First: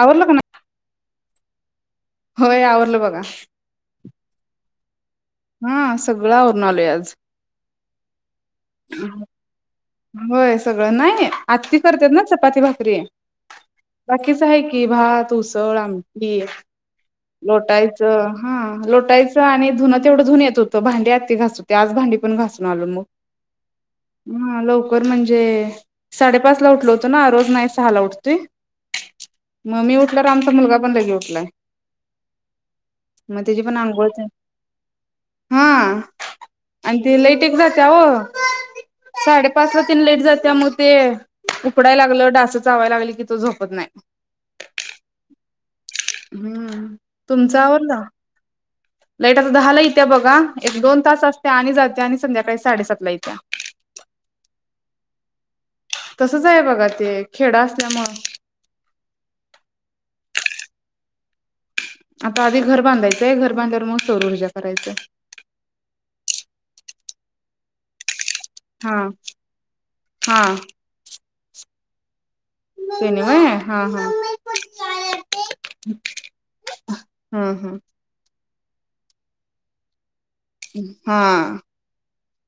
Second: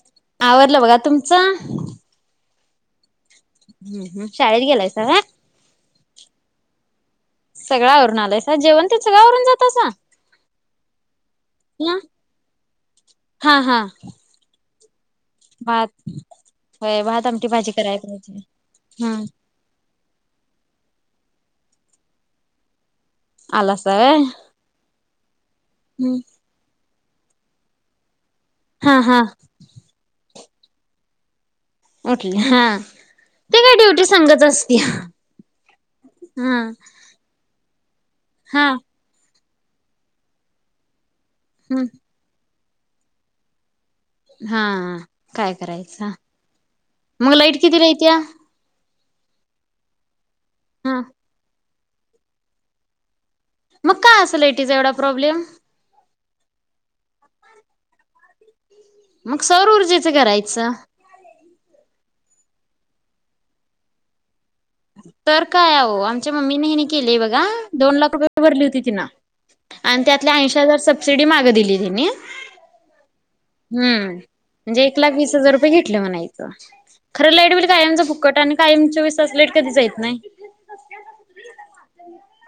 आवरलं का नाही आवरलं बघा तुम च होय आवरलं बघा. शाळेत गेलाय काय हा सगळं आवरून आलोय आज. सगळं आवरुन आलायस जेवण तेन सगळं आवरुन जातायसा? होय सगळं नाही आत्ती करत्यात ना चपाती भाकरी हा हा बाकीच आहे तय की भात. त उसळ भात आमटी, होय भात आमटी भाजी कराय लोटायचं पाहिजे. हा हम्म लोटायचं आणि धुणं तेवढ धून य होतं भांडी आत ते घासत होते आज भांडी पण घासून आलो मग आलासा व्हय? कर म्हंजे ते हम्म साडेपाचला उठलवतो ना रोज नाही सहाला उठते. हा हा मगमी उठला. आमचा मुलगा पण ले उठलाय. उठली हा मग ते तची काय पण ड्युटी अंघोळच आहे संगच असत्या हा हा आणि त लईट जे हो हा साडे पाचला तीन लेट जात मग ते हम्म उकडाला लागलं डास जा लागल की तो झोपत नाही. हा काय करायचं हम्म मग तुमचं लाईट किती आवरलं? येतीया. लाईट आता दहाला येत्या बघा. एक दोन तास असते आणि ज आणि संध्याकाळी साडेसात ला येत्या मग काय असल इट इज एवढा प्रॉब्लेम. तसच आहे बघा ते खेड असल्यामु मग सौर ऊर्जेचं करायचं. आता आधी घर बांधायचंय घर बांधयवर मग सोरूर जाातत. तर काय आहे आमच्या मम्मीने हेि केले ब दोन लाख रुपय. [unintelligible] आग हा दिल तिन हा [unintelligible] तेनी व्हय हा हा. हूं म्हणजे एक लाख वीस हजार रुपये घेतले म्हणायचं, खरं लाईट हम्म बील हम्म कायमच फुक्कट आणि कायमचे विसरले. कधीच येत नाय. हा.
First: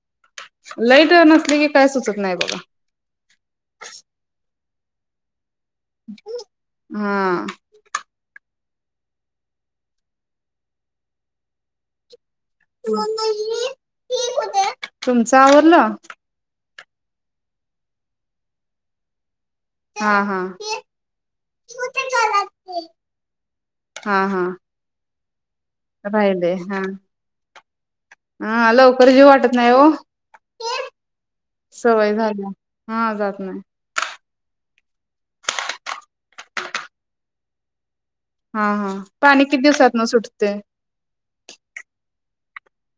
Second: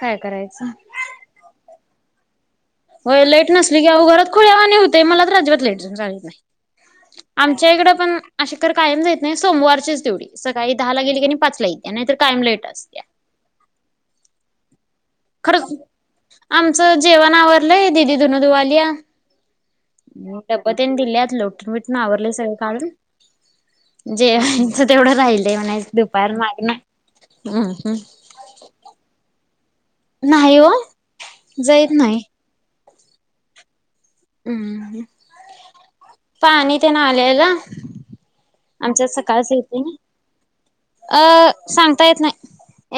काय करायचं लाईट अं नसली की काय सुचत. नाय बाबा. होय लाईट नसली की अहो घरात खुळ्यावानी होते, मला तर अजिबात लाईट हा. आमच्या इकड पण अशा. तर कायम जाईत नाही सोमवारचीच तेवढी, सकाळी दहा ला गेली की मी पाच ला येते. नाही तर होत [inaudible] तुमच आवरडला मचं जेवण आवरलंय दीदी धून दुवा लिया. हा हा टबतने दिलेत लोटून बिटून आवरले हा सगळे काम हा जेवायचं तेवढं राहिलं. म्हणा दुपार राहिले माग ना. हा हं. हा लवकर जी वाटत. नाही हो नाही हो जाईत सवय नाही झाल्या. हा जात नाही. हम्म हं. पाणी तेन आलयं ग. हा हा आमच्यात पाणी सकाळच किती येतयं दिवसात न सुटते ना अ सांगता येत नाही.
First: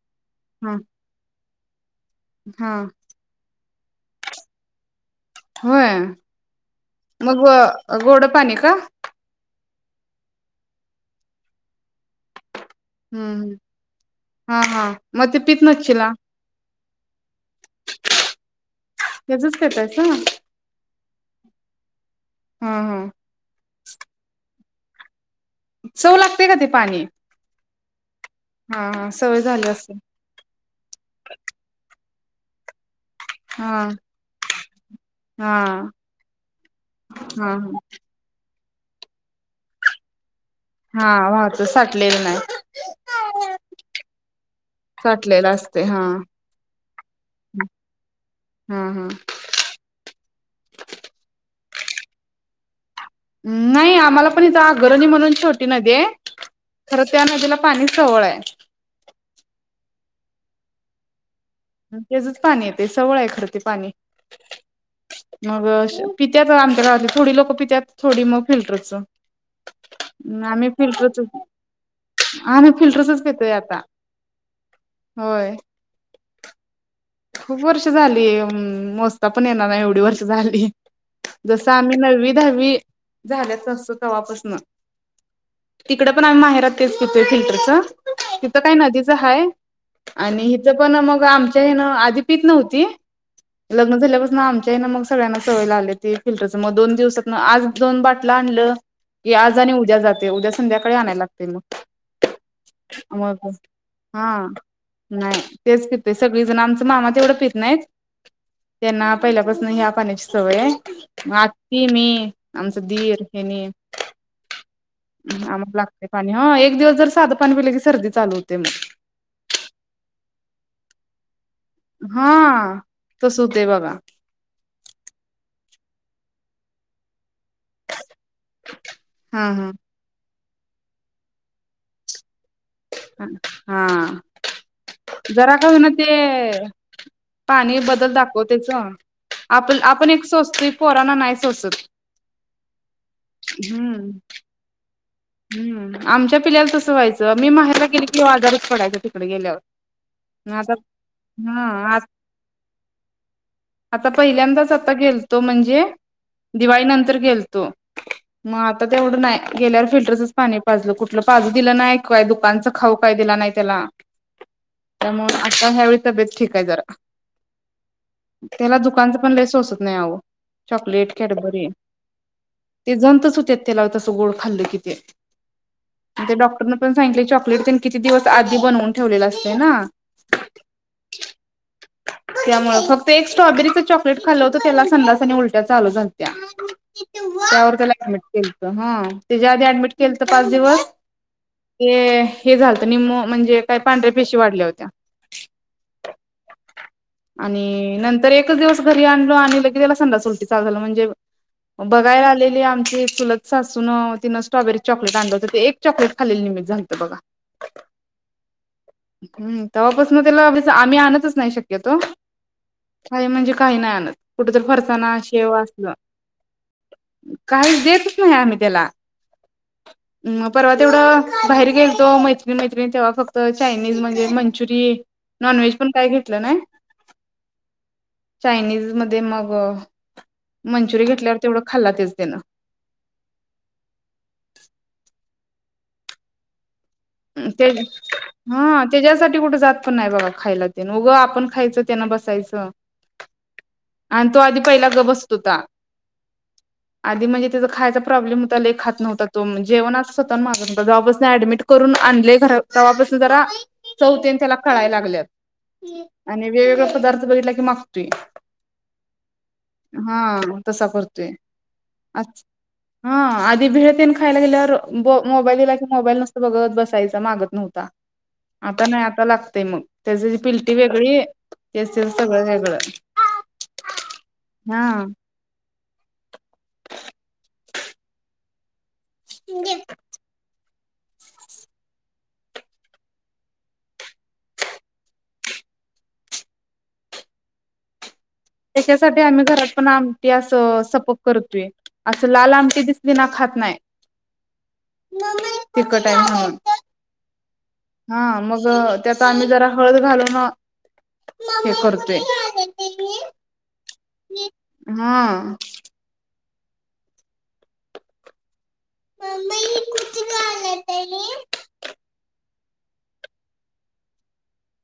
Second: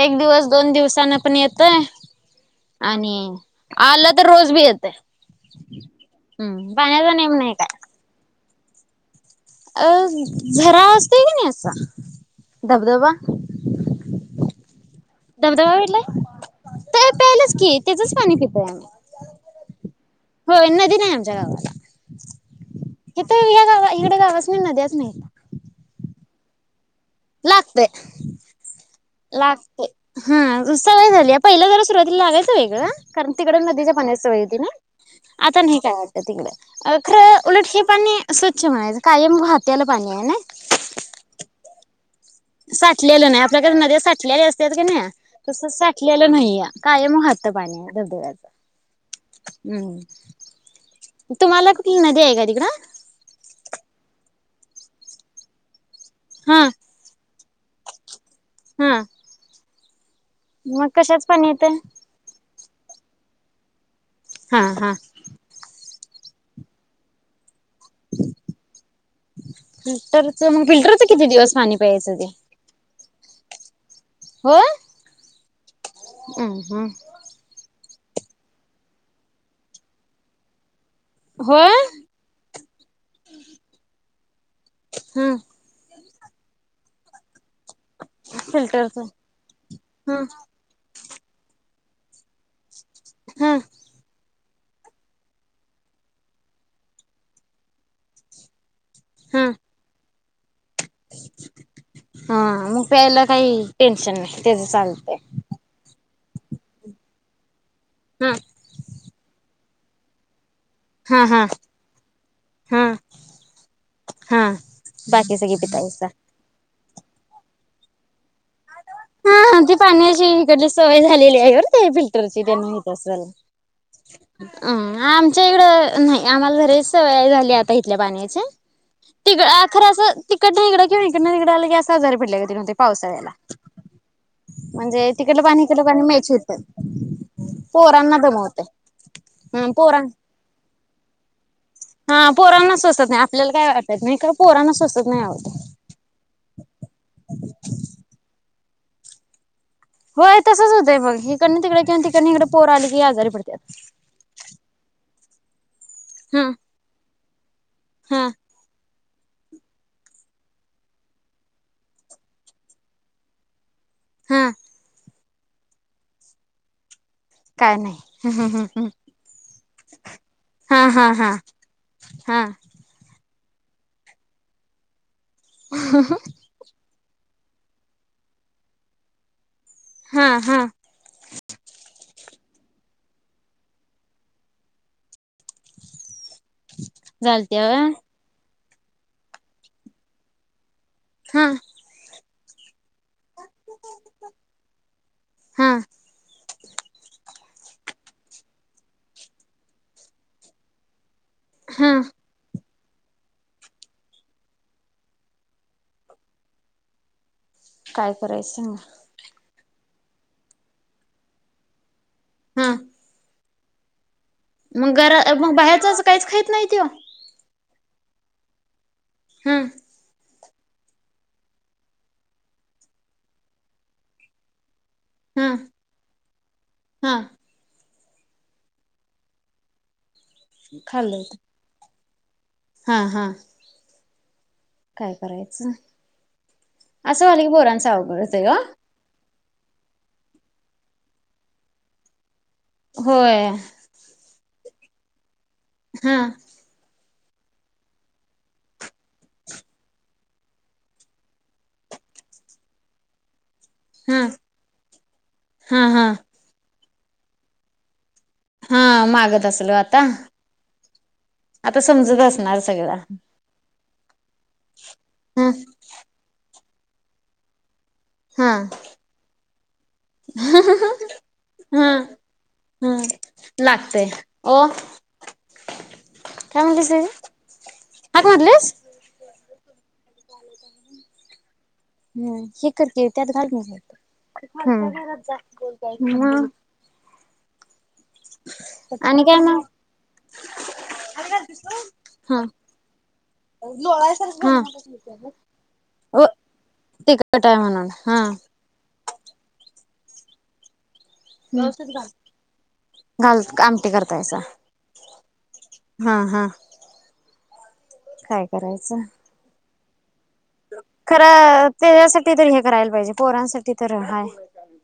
एक दिवस दोन हा दिवसाने पण ये ते हा आणि आला तर रोज बी येतयं. होय नेम मग नाही काय. गो गोड पाणी का? अ झरा असतोय कनी असा दबदबा हम्म हा हा. मग ते पित धबधबा बघितलाय? नसशीला तर प्यायलाच की त्याचच पाणी पितोय त्याचच आम्ही. पेतायच होय नदी नाही आमच्या गावाला. हा हा तिथ या गावा इकड गावसनी नद्याचं नाही बघ. चव लागते का ते पाणी? लागतय, हा हा सवय झाली लागतय असेल हा उस सवय झालीया पहिलं जरा सुरवात [unintelligible] लागत नाही गं. कारण तिकड हा नदीच्या पाण्याची सोय होती ना. हा आता नाही काय वाटतं हीकड खरं हा उलट हा हे पाणी स्व [unintelligible] कायम राहत्याल पाणी आहे ना. हा वाहत सा साठलेलं नाही आपल्याकडे नद्या साठलेले असतात की नाही, साठलेलं तस असते हा साठलेलं नाही कायम वहात पाणी हा हा धबधब्याचं हम् तुम्हाला ती नदी आहे का तिकडं? नाही आम्हाला पण इथं 'अगरणी' म्हणून छोटी नदी हाय. हा खरं त्या नदीला पाणी सोवळाय. हा मग कशाचं पाणी येतय? त्याचच पाणी येतय सवळ आहे खर ते पाणी. हा हा [inaudible] मग श पित्यात आमच्या गावातली. थोडी लोक पी त्यात थोडी मग फिल्टरच. फिल्टरच मग आम्ही फिल्टरच किती की. दिवस पाणी प्यायचं ते फिल्टरचच पितोय आता. [inaudible] होय. हम्म हम्म. खूप वर्ष झाली मोजता पण येणार नाही एवढी वर्ष झाली. हो जस आम्ही नववी दहावी झाल्या तसं तवापासनं. ह तिकड पण आम्ही माहेरात तेच पीतोय फिल्टरच. तिथं काय फिल्टरच नदीच हाय हा आणि हित पण मग आमच्या ह्यांना आदि पीत नव्हती. हा लग्न झाल्यापास ना आम च्यानं मग सगळ्यांना सवय लागल्या ती फिल्टरचं मग दोन दिवसांतनंआज दोन बाटलं आणलं की हा आज आणि उद्या जातंय, उद्या संध्याकाळी आणायला लागतंय मग हा मग प्यायला मग काही टेन्शन नाही हा त्याच चालतय नाही तेच की. ते सगळी जण आमच मामा तेवढं पीत नाहीत. हं. त्यांना पहिल्यापासून ह्या पाण्याची सवय आहे. हा हा आत्ती, मी, हा आमचं दीर, हेनी हा बाकी सगळी आम्हाला पितायसा लागतंय पाणी. हं एक दिवस तर साध पाणी पलं की सर्दी चालू होते म. हा ती पाण्याची इकडली सवय झालेली आहे. ते फिल्टरचे तेन हा न्हेत असल, तस होते बघा अ आमच्या इकडं न्हाई आम्हाला घरीच सवय झाल् ल्या आता इथल्या पाण्याची, हा तिकडं हा खरं असं तिकडंन हिकडं किव्हा हिकडंन तिकडं आलं की असं आजारी पडल्यागत तेन होतंय. हा पावसाळ्याला. हा म्हणजे तिकडलं जरा पाणी का इकडलं होईना पाणी ते मेच होतंय. पाणी बदल पोरांना दाखव दमवतय, त्याच हम आप पोरां आपण एक सोचतोय पोरांना नाही सोचत हा पोरांना सोसत नाही. आपल्याला काय वाटत नाही. खर पोरांना सो हम् आमच्या पिल्ल्याला तसं व्हायचं मी माहेरी गेले केली ह्यो आजारी पडायचा तिकडे गेल्यावर. होय तसच आता होतंय मग हिकडंन तिकडे किंवा हा तिकडंन हिकडं पोरं आली की आजारी पडत्यात. तो म्हणजे हं दिवाळी नंतर गेल त हं मग आता तेवढं नाही गेल्यावर फील टरचंच पाणी पाजलं कुठलं पाजू दिलं नाही काय दुकानचं खाऊ काय दिला नाही त्याला. हं त्यामुळं आता ह्यावेळी तब्येत ठीक आहे जरा काय नाही हं हं हं त्याला हं दुकानचा पण लेय सोसत नाही आहो चॉकलेट, हां हां हां कॅडबरी हां ते जंतच हु त्यात त्याला तसं गोड खाल्ल कि ते ते डॉक्टरन पण सांगलय चॉकलेट तेन किती दिवस आधी बनवून ठेवलेल अस हा हा त्यामुळे फक् ते एक एक्ट्रॉबेरीचं चॉकलेट खालं होतं त्याला संडास आणि उलट्या चालू झालं त्या झालत्या त्यावर व्हय त्याला ऍडमिट केलत्या ह त्याच्या आधी ऍडमिट केलंत पाच दिवस हां ते हे झालं निमो म्हणजे काय पांढऱ्या पेशी वाढल्या होत्या. हां आणि नंतर एकच दिवस घरी आणलो आणि लगे त्याला संडास उलटी चालू झाला म्हणजे हां बघायला आलेली आम ते चूलत सासून तिनं स्ट्रॉबेरी चॉकलेट आणलंवतं ते एक चॉकलेट खालेल निमित झालतं बघा. काय करायच सांगा हम्म तवापासून त्याला उगीच आम्ही आणतच नाही शक्यतो हां काय म्हणजे काही नाही आणत कुठ तर मग घर फरसाना शेव मग बाहेरच असलं असं काहीच खाहीत नाही त्यो काहीच देतच नाही आम्ही त्याला हम्म म परवा तेवढं बाहेर गेलतो मैत्रिणी मैत्रिणी तेव्हा फक्त चायनीज म्हणजे मंचुरी हं नॉन व्हेज पण काय घे नाय हां चायनीज मध्ये मग मंचुरी घेतल्यावर तेवढं खाल्ला तेज त्यान हा हा काय? करायचं असं झालं की ते पोरांचं अवघड होतंय गं हा त्याज्यासाठी कुठ जात पण नाही बघा खायला तेन उग आपण खायचं त्यांना बसायच तो होय आणि तो आधी पयला गप बस हा आधी म्हणजे त्याचा खायचा प्रॉब्लेम होता. लई खात नव्हता तो जेवण अस स्वतःहून मागत नव्हता तो जवापासून ऍडमिट करून आणले घर तेव्हापासून जरा चव हां तेन त्याला कळायला हां हां लागल्यात आणि वेग पदार्थ बघितला की मा हा मागत असल वो आता हा तसा करतो आता समजत असणार सगळं हा आधी भेळ तेन खायला गेल्यावर ह मोबाईल दिला की मोबाईल नसत्या बघत बसायचा मागत नव्हता आता नाही आता लाग ते मग त्याची पिलटी वेगळी तेच हम तेच सगळं वेगळं हम लागतेय वो हा काय म्हटलीस हाक मारलीस? [inaudible] दे हम्म हे कर की त्यात घाल नाही मग त्याच्यासाठी आणि काय आम्ही मग घरात पण आमटी असं सपक करतोय. अस हा लाल आमटी दिसली ना खात नाही. हा तिखट आहे म्हणून तिखट आहे म्हणून हा मग त्याचा आम्ही जरा हळद घालून ह हे करतोय घाल आमटी करताइसा हा. हा हा काय? करायच त्याच्यासाठी तर हे करायला पाहिजे पोरांसाठी तर हाय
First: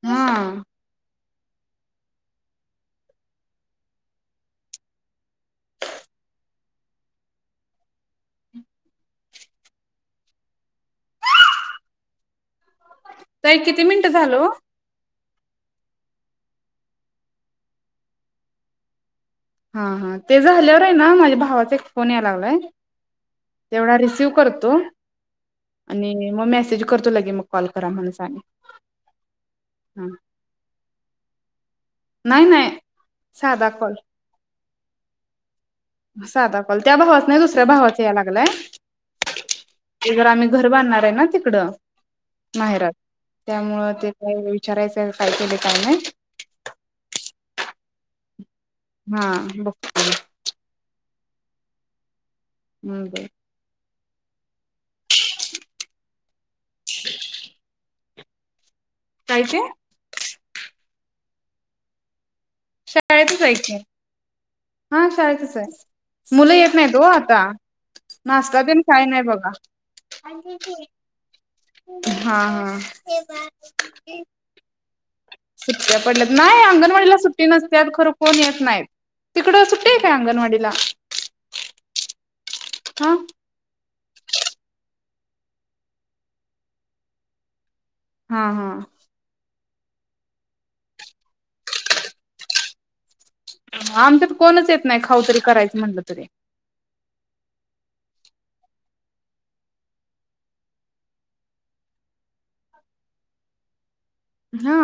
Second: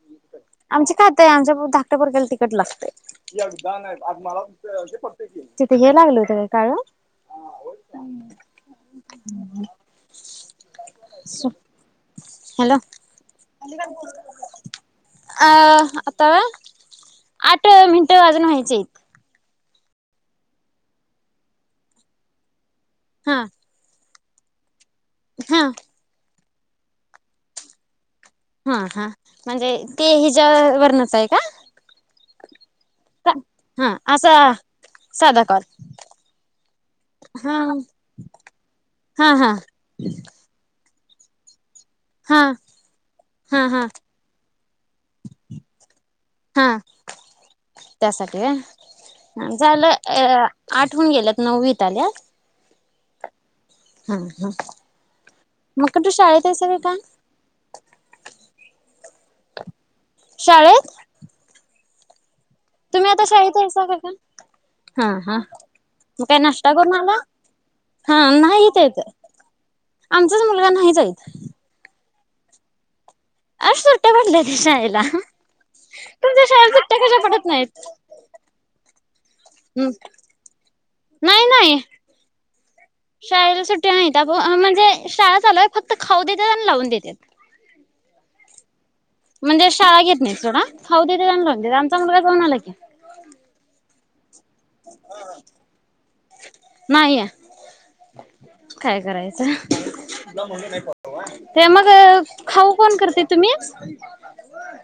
हा आमच्या का ते आमच्या धाकट्या पोरग्याला तिकट लागतय. म तिथे हे लागले होते का काळ हॅलो ताई एक किती मिनिट झाल ओ अ आता आठ मिनटं वाजून व्हायचेत हां हां ते झाल्यावर आहे ना माझ्या भावाचा एक फोन यायला लागलाय हा तेवढा रिसिव करतो हा आणि मसे मॅसेज करतो लगेच मग कॉल करा म्हणल हां हां म्हणजे ते हिजा वर्णच आहे का नाही नाही साधा कॉल हा असा साधा कॉल साधा कॉल त्या भावाचा नाही हा दुसऱ्या भावाचा या लागलाय हा हा जर आम्ही घर बांधणार. आहे ना तिकडं. हा माहेरात हा हा त्यामुळ ते कुणी विचारायचं काय केले काय माहित. हा त्यासाठी हा होय. झालं बघतो अ आठवून गेलं. नववी त आल्यात. हम् बर. हम हम मग कुठं तू शाळेत असवी का. कायचे. शाळेत. तुम्ही आता शाळेतच आहे शाळेत की आहेसा का काय? हा शाळचच मग आहे काय मुलं नाश्ता येत नाहीत करून ओ आला? आता हा नाश्ता नाही इथं तेन येत काही नाही बघा. आमचाच मुलगा नाही जाईत. हां हां. आज सुट्ट्या पडल्या की शाळेला सुट्ट्या पडल्यात तुमच्या नाही शाळेला सुट्ट्या अंगणवाडीला कशा पडत नाहीत. तिकड सुट्टी हाय काय अंगनवाडीला नाही नाही शाळेला सुट्टी. नाही म्हणजे शाळा चालू आहे फक्त खाऊ देतात आणि लावून देतात. हां हां. म्हणजे शाळा घेत नाही सोडा खाऊ देत्यात लाऊन देत्यात आमचा मुलगा जाऊन आला की आम कोणच येत नाही खाऊ तरी करायचं म्हटलं तरी नाही काय करायचं ते मग खाऊ कोण करते तुम्हीच हा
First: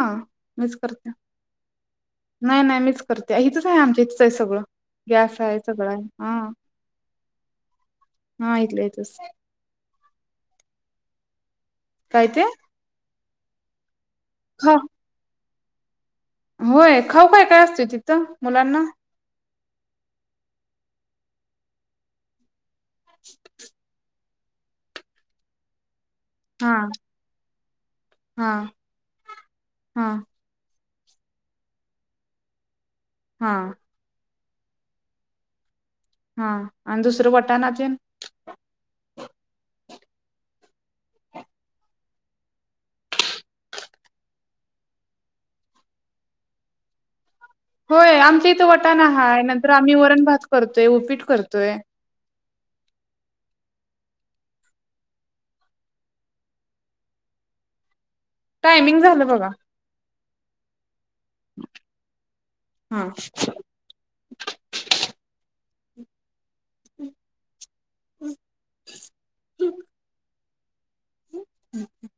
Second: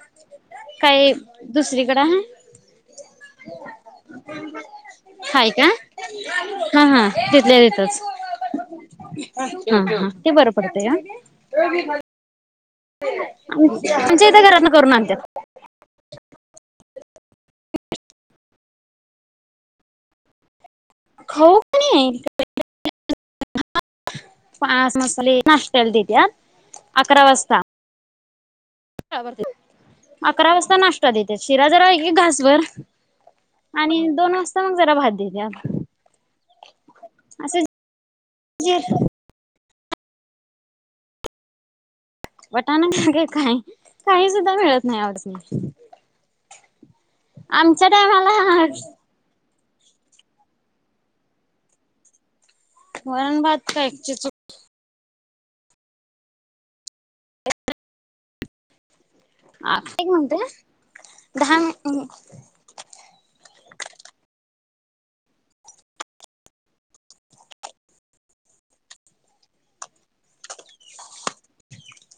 मीच करते दुसरीकडे आहे नाही नाही मीच करते इथच आहे आमच्या इथ आहे सगळं गॅस हाय आहे का सगळं आहे हा हा तिथल्या तिथंच हा इथलं इथच. ती बरं पडत हां. काय ते अचछ. म्हणजे ए्या घरातना खा करून आणत्या. होय खाऊ काय काय असत तिथं मुलांना खाऊ का नाही. शु शुक पास मसाले म द. हा अकरा वाजता हा. बब हा अकरा वाजता नाश् देते शिरा जरा घासभर हा आणि दोन वाज् या मग जरा भाात देत्यात हा आणि दुसर वटाणा तेन जे वटाण का का काही सुद्धा मिळत नाही, आवडस [inaudible] होय आमच इथं वटाण हाय नं तर आम्ही वरण -भात करतोय, उपीट करतोय. वरण -बात कायची चु टायमिंग झालं. बघा अ एक मिनिटं हम दहा न हा [unintelligible] हम्म हम्म